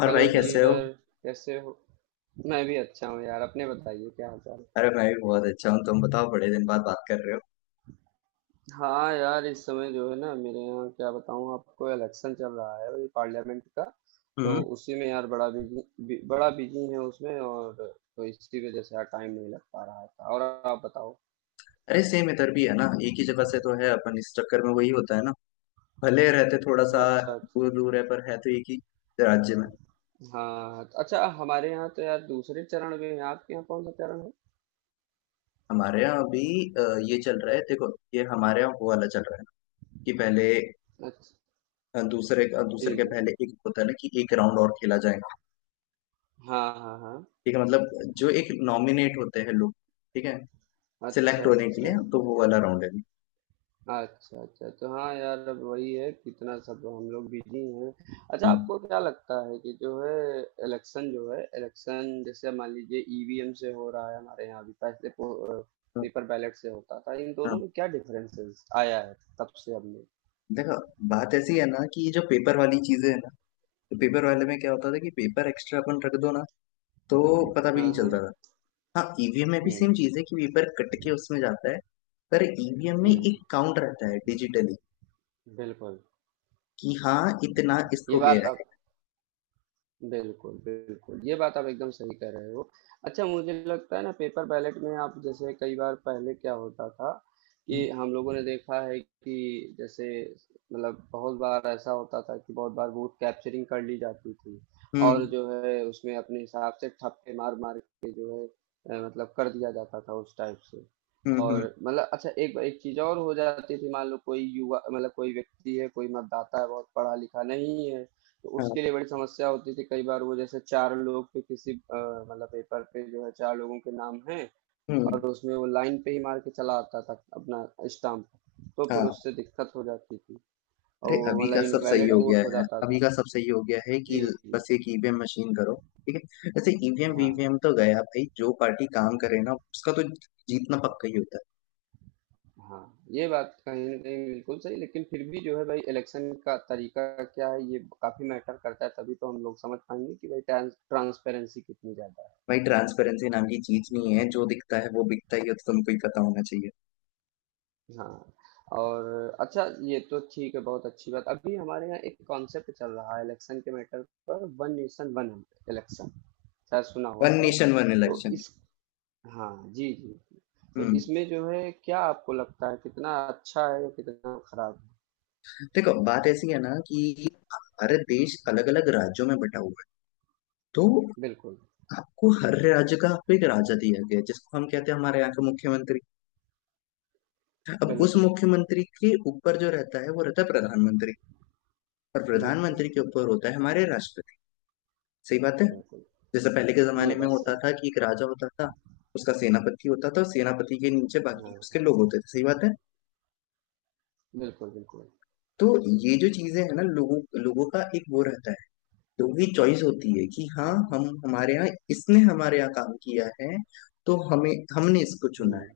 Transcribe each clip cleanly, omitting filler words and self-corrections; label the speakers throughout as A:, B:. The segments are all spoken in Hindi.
A: और
B: हेलो
A: भाई कैसे हो?
B: डियर। कैसे हो? मैं भी अच्छा हूँ यार, अपने बताइए, क्या हाल चाल है?
A: अरे, मैं भी बहुत अच्छा हूँ। तुम बताओ, बड़े दिन बाद बात कर रहे हो।
B: हाँ यार, इस समय जो है ना मेरे यहाँ क्या बताऊँ आपको, इलेक्शन चल रहा है, वही पार्लियामेंट का। तो
A: हम्म।
B: उसी में यार बड़ा बिजी है उसमें, और तो इसी वजह से यार टाइम नहीं लग पा रहा था। और आप बताओ।
A: अरे सेम इधर भी है ना, एक ही जगह से तो है अपन, इस चक्कर में वही होता है ना। भले रहते थोड़ा सा
B: अच्छा, अच्छा।
A: दूर दूर है पर है तो एक ही राज्य में।
B: हाँ, अच्छा। हमारे यहाँ तो यार दूसरे चरण में है, आपके यहाँ कौन सा चरण है?
A: हमारे यहाँ अभी अ, ये चल रहा है। देखो, ये हमारे यहाँ वो वाला चल रहा है कि पहले
B: अच्छा।
A: दूसरे
B: जी,
A: दूसरे के
B: जी।
A: पहले एक होता है ना, कि एक राउंड और खेला जाएगा।
B: हाँ, हाँ, हाँ।
A: ठीक है, मतलब जो एक नॉमिनेट होते हैं लोग, ठीक है, सिलेक्ट
B: अच्छा,
A: होने के लिए
B: अच्छा।
A: तो वो वाला राउंड है।
B: अच्छा, अच्छा, तो हाँ यार, अब वही है, कितना सब हम लोग बिजी हैं। अच्छा,
A: हम्म,
B: आपको क्या लगता है कि जो है इलेक्शन जैसे मान लीजिए ईवीएम से हो रहा है हमारे यहाँ? अभी पहले पेपर बैलेट से होता था, इन दोनों
A: हाँ।
B: में क्या डिफरेंसेस आया है तब से अब में?
A: देखो, बात ऐसी है ना कि ये जो पेपर वाली चीजें है ना, तो पेपर वाले में क्या होता था कि पेपर एक्स्ट्रा अपन रख दो ना, तो पता भी नहीं
B: हाँ,
A: चलता
B: हाँ।
A: था। हाँ, ईवीएम में भी सेम
B: हम्म,
A: चीज है कि पेपर कट के उसमें जाता है, पर ईवीएम में एक
B: हम्म।
A: काउंट रहता है डिजिटली
B: बिल्कुल।
A: कि हाँ, इतना
B: ये
A: इसको
B: बात
A: गया
B: आप
A: है।
B: बिल्कुल, बिल्कुल। ये बात आप एकदम सही कह रहे हो। अच्छा, मुझे लगता है ना पेपर बैलेट में आप जैसे कई बार पहले क्या होता था कि हम लोगों ने देखा है कि जैसे मतलब बहुत बार ऐसा होता था कि बहुत बार वोट कैप्चरिंग कर ली जाती थी,
A: हम्म,
B: और जो है उसमें अपने हिसाब से ठप्पे मार-मार के जो है मतलब कर दिया जाता था उस टाइप से।
A: हम्म,
B: और
A: हम्म।
B: मतलब अच्छा, एक एक चीज़ और हो जाती थी, मान लो कोई युवा मतलब कोई व्यक्ति है, कोई मतदाता है, बहुत पढ़ा-लिखा नहीं है। तो
A: हाँ,
B: उसके लिए बड़ी समस्या होती थी, कई बार वो जैसे चार लोग पे किसी मतलब पेपर पे जो है चार लोगों के नाम हैं। और
A: हम्म,
B: उसमें वो लाइन पे ही मार के चला आता था अपना स्टाम्प। तो फिर
A: हाँ।
B: उससे दिक्कत हो जाती थी, और
A: अरे,
B: वो
A: अभी
B: मतलब
A: का सब सही
B: इनवैलिड
A: हो
B: वोट
A: गया
B: हो
A: है,
B: जाता
A: अभी
B: था।
A: का सब सही हो गया है,
B: जी,
A: कि
B: जी।
A: बस एक ईवीएम मशीन करो। ठीक है, वैसे ईवीएम
B: हाँ,
A: वीवीएम तो गया भाई, जो पार्टी काम करे ना उसका तो जीतना पक्का ही होता है।
B: हाँ। ये बात कहीं ना कहीं बिल्कुल सही, लेकिन फिर भी जो है भाई इलेक्शन का तरीका क्या है ये काफी मैटर करता है। तभी तो हम लोग समझ पाएंगे कि भाई ट्रांसपेरेंसी कितनी ज्यादा है।
A: भाई, ट्रांसपेरेंसी नाम की चीज नहीं है। जो दिखता है वो बिकता ही है, तो तुमको ही पता होना चाहिए।
B: हाँ। और अच्छा, ये तो ठीक है, बहुत अच्छी बात। अभी हमारे यहाँ एक कॉन्सेप्ट चल रहा है इलेक्शन के मैटर पर, वन नेशन वन इलेक्शन, शायद सुना हो
A: वन
B: आपने।
A: नेशन वन
B: तो
A: इलेक्शन।
B: इस हाँ, जी, जी। तो
A: हम्म।
B: इसमें जो है, क्या आपको लगता है कितना अच्छा है या कितना खराब है?
A: देखो, बात ऐसी है ना कि भारत देश अलग अलग राज्यों में बटा हुआ है, तो
B: बिल्कुल,
A: आपको हर राज्य का आपको एक राजा दिया गया है, जिसको हम कहते हैं हमारे यहाँ का मुख्यमंत्री। अब उस
B: बिल्कुल,
A: मुख्यमंत्री के ऊपर जो रहता है वो रहता है प्रधानमंत्री, और
B: बिल्कुल,
A: प्रधानमंत्री के ऊपर होता है हमारे राष्ट्रपति। सही बात है।
B: बिल्कुल।
A: जैसे पहले के
B: जी, ये
A: जमाने में
B: बात
A: होता
B: सही
A: था कि एक राजा होता था, उसका सेनापति होता था, और सेनापति के नीचे
B: है।
A: बाकी
B: हाँ,
A: उसके लोग होते थे। सही बात है।
B: बिल्कुल, बिल्कुल।
A: तो ये जो चीजें है ना, लोगों लोगों का एक वो रहता है, लोगों की चॉइस होती है कि हाँ,
B: हम्म,
A: हम हमारे यहाँ इसने हमारे यहाँ काम किया है, तो हमें हमने इसको चुना
B: हम्म।
A: है,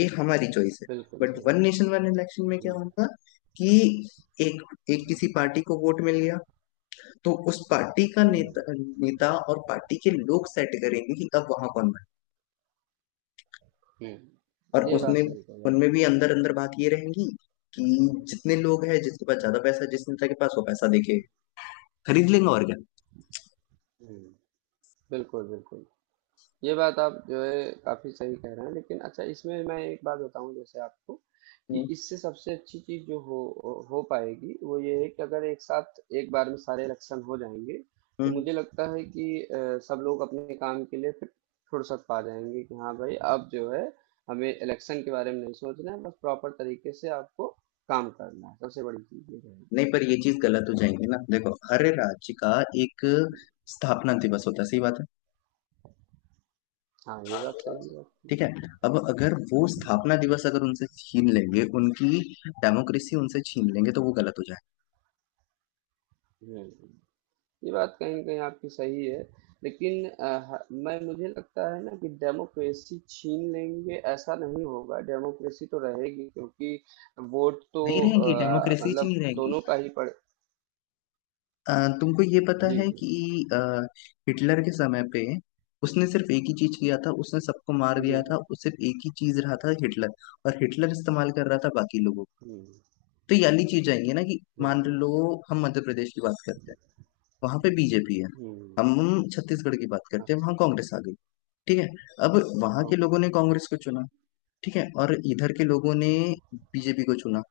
A: ये हमारी चॉइस है।
B: बिल्कुल
A: बट
B: सही
A: वन
B: बात।
A: नेशन वन इलेक्शन में क्या
B: हम्म,
A: होगा कि एक एक किसी पार्टी को वोट मिल गया, तो उस पार्टी का
B: हम्म,
A: नेता नेता और पार्टी के लोग सेट करेंगे कि अब वहां कौन बने।
B: हम्म।
A: और
B: ये बात
A: उसमें
B: सही कही
A: उनमें
B: आपने।
A: भी अंदर अंदर बात ये रहेगी कि जितने लोग हैं जिसके पास ज्यादा पैसा है, जिस नेता के पास, वो पैसा देके खरीद लेंगे और क्या।
B: हम्म। बिल्कुल, बिल्कुल। ये बात आप जो है काफी सही कह रहे हैं, लेकिन अच्छा इसमें मैं एक बात बताऊं जैसे आपको, कि इससे सबसे अच्छी चीज जो हो पाएगी वो ये है कि अगर एक साथ एक बार में सारे इलेक्शन हो जाएंगे। तो
A: हम्म।
B: मुझे लगता है कि सब लोग अपने काम के लिए फिर फुर्सत पा जाएंगे कि हाँ भाई, अब जो है हमें इलेक्शन के बारे में नहीं सोचना है, बस प्रॉपर तरीके से आपको काम करना है। सबसे बड़ी चीज ये रहेगी।
A: नहीं, पर ये चीज गलत हो जाएंगी ना। देखो, हर राज्य का एक स्थापना दिवस होता है, सही बात है।
B: हाँ, ये बात सही है आपकी।
A: ठीक है, अब अगर वो स्थापना दिवस अगर उनसे छीन लेंगे, उनकी डेमोक्रेसी उनसे छीन लेंगे, तो वो गलत हो जाए।
B: हम्म, ये बात कहीं न कहीं आपकी सही है, लेकिन अ, ह मैं मुझे लगता है ना कि डेमोक्रेसी छीन लेंगे ऐसा नहीं होगा, डेमोक्रेसी तो रहेगी, क्योंकि वोट तो
A: नहीं रहेंगी, डेमोक्रेसी ही
B: मतलब
A: नहीं रहेंगी।
B: दोनों का ही पड़।
A: अ, तुमको ये पता
B: जी,
A: है
B: जी।
A: कि अ, हिटलर के समय पे उसने सिर्फ एक ही चीज किया था, उसने सबको मार दिया
B: जी,
A: था,
B: जी।
A: उस सिर्फ एक ही चीज रहा था हिटलर, और हिटलर इस्तेमाल कर रहा था बाकी लोगों को।
B: हुँ,
A: तो ये वाली चीज आएंगी ना कि मान
B: बिल्कुल।
A: लो हम मध्य प्रदेश की बात करते हैं, वहां पे बीजेपी है।
B: हुँ,
A: हम छत्तीसगढ़ की बात करते हैं,
B: अच्छा,
A: वहां कांग्रेस आ गई, ठीक है। अब वहां के
B: ओके।
A: लोगों ने कांग्रेस को चुना, ठीक है, और इधर के लोगों ने बीजेपी को चुना।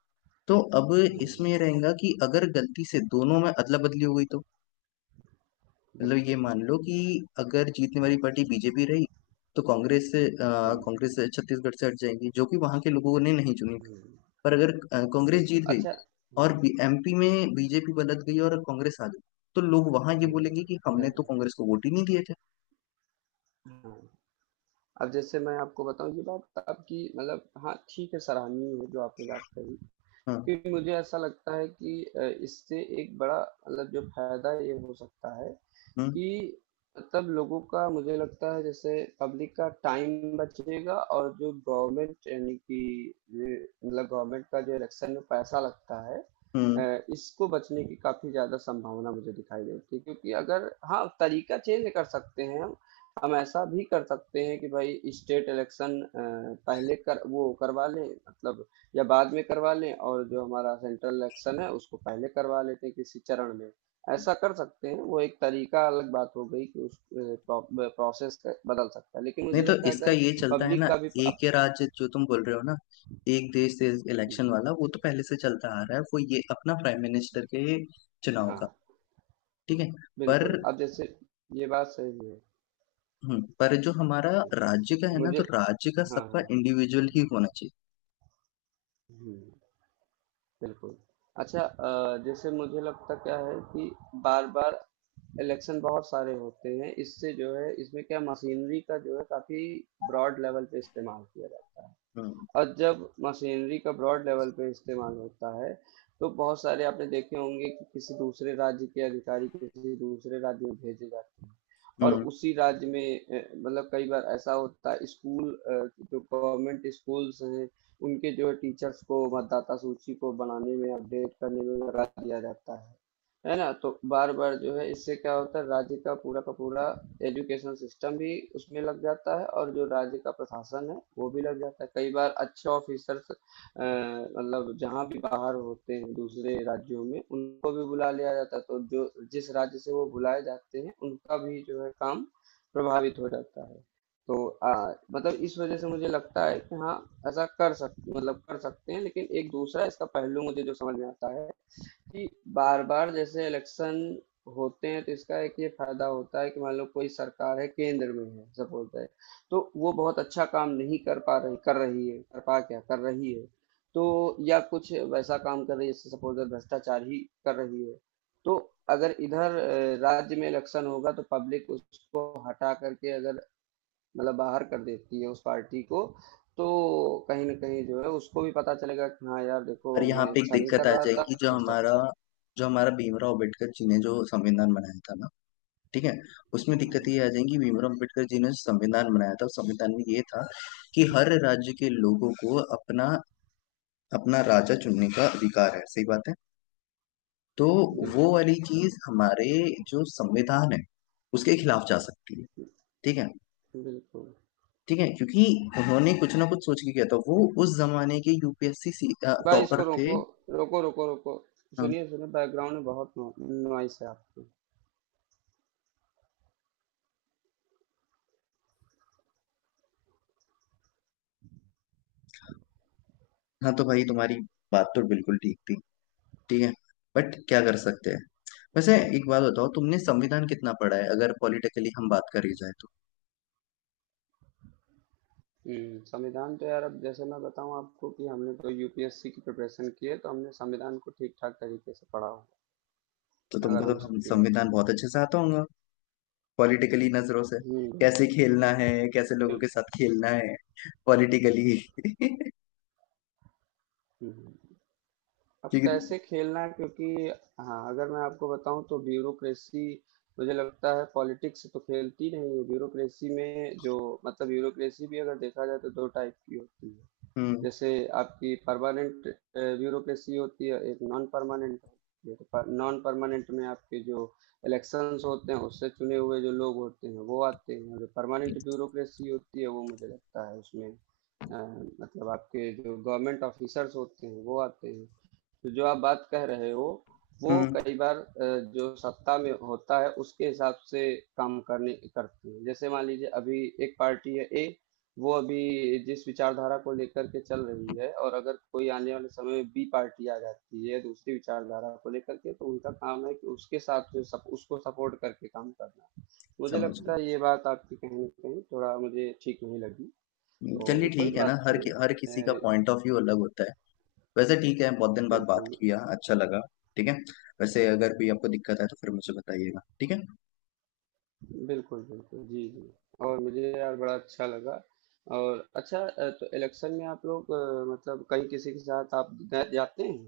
A: तो अब इसमें
B: हुँ,
A: ये रहेगा कि अगर गलती से दोनों में अदला बदली हो गई तो, मतलब ये
B: बिल्कुल।
A: मान लो कि अगर जीतने वाली पार्टी बीजेपी रही, तो कांग्रेस अ,
B: हुँ,
A: कांग्रेस छत्तीसगढ़ से हट जाएगी जो कि वहां के लोगों ने नहीं चुनी।
B: हुँ,
A: पर अगर कांग्रेस
B: बिल्कुल।
A: जीत गई
B: अच्छा।
A: और
B: हुँ,
A: एमपी में बीजेपी बदल गई और कांग्रेस आ गई, तो लोग वहां ये
B: हुँ,
A: बोलेंगे कि हमने तो
B: बिल्कुल।
A: कांग्रेस को वोट ही नहीं दिए थे।
B: हाँ, अब जैसे मैं आपको बताऊँ, ये बात आपकी मतलब हाँ, ठीक है, सराहनीय है जो आपने बात कही।
A: हाँ,
B: क्योंकि मुझे ऐसा लगता है कि इससे एक बड़ा मतलब जो फ़ायदा ये हो सकता है
A: हम्म,
B: कि मतलब लोगों का, मुझे लगता है जैसे पब्लिक का टाइम बचेगा, और जो गवर्नमेंट यानी कि ये मतलब गवर्नमेंट का जो इलेक्शन में पैसा लगता है।
A: हम्म।
B: इसको बचने की काफी ज्यादा संभावना मुझे दिखाई देती है, क्योंकि अगर हाँ तरीका चेंज कर सकते हैं हम। हम ऐसा भी कर सकते हैं कि भाई स्टेट इलेक्शन पहले कर वो करवा लें, मतलब या बाद में करवा लें, और जो हमारा सेंट्रल इलेक्शन है उसको पहले करवा लेते हैं किसी चरण में। ऐसा कर सकते हैं, वो एक तरीका। अलग बात हो गई कि उस प्रोसेस बदल सकता है, लेकिन
A: नहीं,
B: मुझे
A: तो
B: लगता है
A: इसका
B: अगर
A: ये चलता है
B: पब्लिक
A: ना,
B: का भी अब,
A: एक ये राज्य जो तुम बोल रहे हो ना, एक देश देश इलेक्शन
B: हम्म,
A: वाला वो तो पहले से चलता आ रहा है, वो ये अपना प्राइम मिनिस्टर के चुनाव का,
B: हाँ,
A: ठीक है। पर
B: बिल्कुल, अब जैसे, ये बात सही है।
A: पर जो हमारा राज्य का है ना,
B: मुझे,
A: तो राज्य का
B: हाँ,
A: सबका
B: हाँ।
A: इंडिविजुअल ही होना चाहिए।
B: हम्म, बिल्कुल। अच्छा, जैसे मुझे लगता क्या है कि बार बार इलेक्शन बहुत सारे होते हैं, इससे जो है इसमें क्या मशीनरी का जो है काफी ब्रॉड लेवल पे इस्तेमाल किया जाता है।
A: हम्म,
B: और जब मशीनरी का ब्रॉड लेवल पे इस्तेमाल होता है, तो बहुत सारे आपने देखे होंगे कि किसी दूसरे राज्य के अधिकारी किसी दूसरे राज्य में भेजे जाते हैं, और
A: हम्म।
B: उसी राज्य में मतलब कई बार ऐसा होता है स्कूल, जो गवर्नमेंट स्कूल्स हैं, उनके जो है टीचर्स को मतदाता सूची को बनाने में अपडेट करने में लगा दिया जाता है ना। तो बार बार जो है इससे क्या होता है, राज्य का पूरा एजुकेशन सिस्टम भी उसमें लग जाता है, और जो राज्य का प्रशासन है वो भी लग जाता है। कई बार अच्छे ऑफिसर्स, मतलब जहाँ भी बाहर होते हैं दूसरे राज्यों में, उनको भी बुला लिया जाता है, तो जो जिस राज्य से वो बुलाए जाते हैं उनका भी जो है काम प्रभावित हो जाता है। तो मतलब इस वजह से मुझे लगता है कि हाँ, ऐसा कर सक मतलब कर सकते हैं, लेकिन एक दूसरा इसका पहलू मुझे जो समझ में आता है कि बार-बार जैसे इलेक्शन होते हैं, तो इसका एक ये फायदा होता है कि मान लो कोई सरकार है केंद्र में है सपोज दैट, तो वो बहुत अच्छा काम नहीं कर पा रही, कर रही है, कर पा क्या कर रही है, तो या कुछ वैसा काम कर रही है जैसे सपोज दैट भ्रष्टाचार ही कर रही है। तो अगर इधर राज्य में इलेक्शन होगा, तो पब्लिक उसको हटा करके अगर मतलब बाहर कर देती है उस पार्टी को, तो कहीं ना कहीं जो है उसको भी पता चलेगा कि हाँ यार
A: पर
B: देखो,
A: यहाँ
B: मैं
A: पे एक
B: अच्छा नहीं
A: दिक्कत
B: कर
A: आ
B: रहा था,
A: जाएगी, जो हमारा
B: भ्रष्टाचार।
A: जो हमारा भीमराव अंबेडकर जी ने जो संविधान बनाया था ना, ठीक है, उसमें दिक्कत
B: हाँ,
A: ये आ जाएगी। भीमराव अंबेडकर जी ने जो संविधान बनाया था, उस संविधान में ये था कि हर राज्य के लोगों को अपना अपना राजा चुनने का अधिकार है, सही बात है। तो वो
B: बिल्कुल,
A: वाली चीज हमारे जो संविधान है उसके खिलाफ जा सकती है, ठीक है।
B: बिल्कुल।
A: ठीक है, क्योंकि उन्होंने कुछ ना कुछ सोच के किया था वो, उस जमाने के यूपीएससी
B: भाई
A: टॉपर
B: इसको
A: थे।
B: रोको, रोको, रोको, रोको।
A: हाँ,
B: सुनिए, सुनिए, बैकग्राउंड में बहुत नो नॉइस है आपकी।
A: हाँ, तो भाई तुम्हारी बात तो बिल्कुल ठीक थी, ठीक है, बट क्या कर सकते हैं। वैसे एक बात बताओ, तुमने संविधान कितना पढ़ा है, अगर पॉलिटिकली हम बात करी जाए तो?
B: हुँ, संविधान तो यार अब जैसे मैं बताऊँ आपको कि हमने तो यूपीएससी की प्रिपरेशन की है, तो हमने संविधान को ठीक-ठाक तरीके से पढ़ा होगा,
A: तो
B: अगर
A: तुमको तो
B: हम
A: हम
B: उसकी बात
A: संविधान
B: करें।
A: बहुत अच्छे से आता होगा, पॉलिटिकली नजरों से
B: हुँ,
A: कैसे खेलना है, कैसे लोगों
B: बिल
A: के साथ खेलना है, पॉलिटिकली।
B: हुँ, हुँ। अब
A: क्योंकि
B: कैसे खेलना है, क्योंकि हाँ, अगर मैं आपको बताऊँ तो ब्यूरोक्रेसी, मुझे लगता है पॉलिटिक्स तो खेलती नहीं है। ब्यूरोक्रेसी में जो मतलब, ब्यूरोक्रेसी भी अगर देखा जाए तो 2 टाइप की होती है।
A: हम्म,
B: जैसे आपकी परमानेंट ब्यूरोक्रेसी होती है, एक नॉन परमानेंट होती है। नॉन परमानेंट में आपके जो इलेक्शंस होते हैं उससे चुने हुए जो लोग होते हैं वो आते हैं। जो परमानेंट ब्यूरोक्रेसी होती है वो, मुझे लगता है उसमें मतलब आपके जो गवर्नमेंट ऑफिसर्स होते हैं वो आते हैं। तो जो आप बात कह रहे हो वो
A: हम्म,
B: कई बार जो सत्ता में होता है उसके हिसाब से काम करने करती है। जैसे मान लीजिए अभी एक पार्टी है ए, वो अभी जिस विचारधारा को लेकर के चल रही है, और अगर कोई आने वाले समय में बी पार्टी आ जाती है दूसरी विचारधारा को लेकर के, तो उनका काम है कि उसके साथ उसको सपोर्ट करके काम करना। मुझे
A: समझ
B: लगता है ये बात आपकी कहीं ना कहीं थोड़ा मुझे ठीक नहीं लगी,
A: गए।
B: तो ये
A: चलिए
B: कोई
A: ठीक है ना,
B: बात
A: हर
B: नहीं।
A: कि, हर किसी का पॉइंट ऑफ व्यू अलग होता है। वैसे ठीक है, बहुत दिन बाद बात
B: बिल्कुल,
A: किया, अच्छा लगा। ठीक है, वैसे अगर कोई आपको दिक्कत है तो फिर मुझे बताइएगा, ठीक है।
B: बिल्कुल, बिल्कुल। जी, जी। और मुझे यार बड़ा अच्छा लगा। और अच्छा, तो इलेक्शन में आप लोग, मतलब कहीं किसी के साथ आप गए जाते हैं?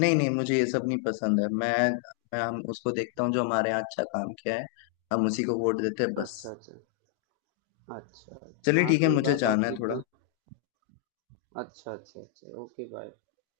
A: नहीं नहीं, मुझे ये सब नहीं पसंद है। मैं हम उसको देखता हूँ जो हमारे यहाँ अच्छा काम किया है, हम उसी को वोट देते हैं बस।
B: अच्छा, अच्छा। अच्छा, अच्छा।
A: चलिए
B: हाँ,
A: ठीक है,
B: तो ये
A: मुझे
B: बात
A: जाना
B: आपकी
A: है थोड़ा।
B: एकदम। अच्छा, अच्छा, अच्छा। Okay, bye.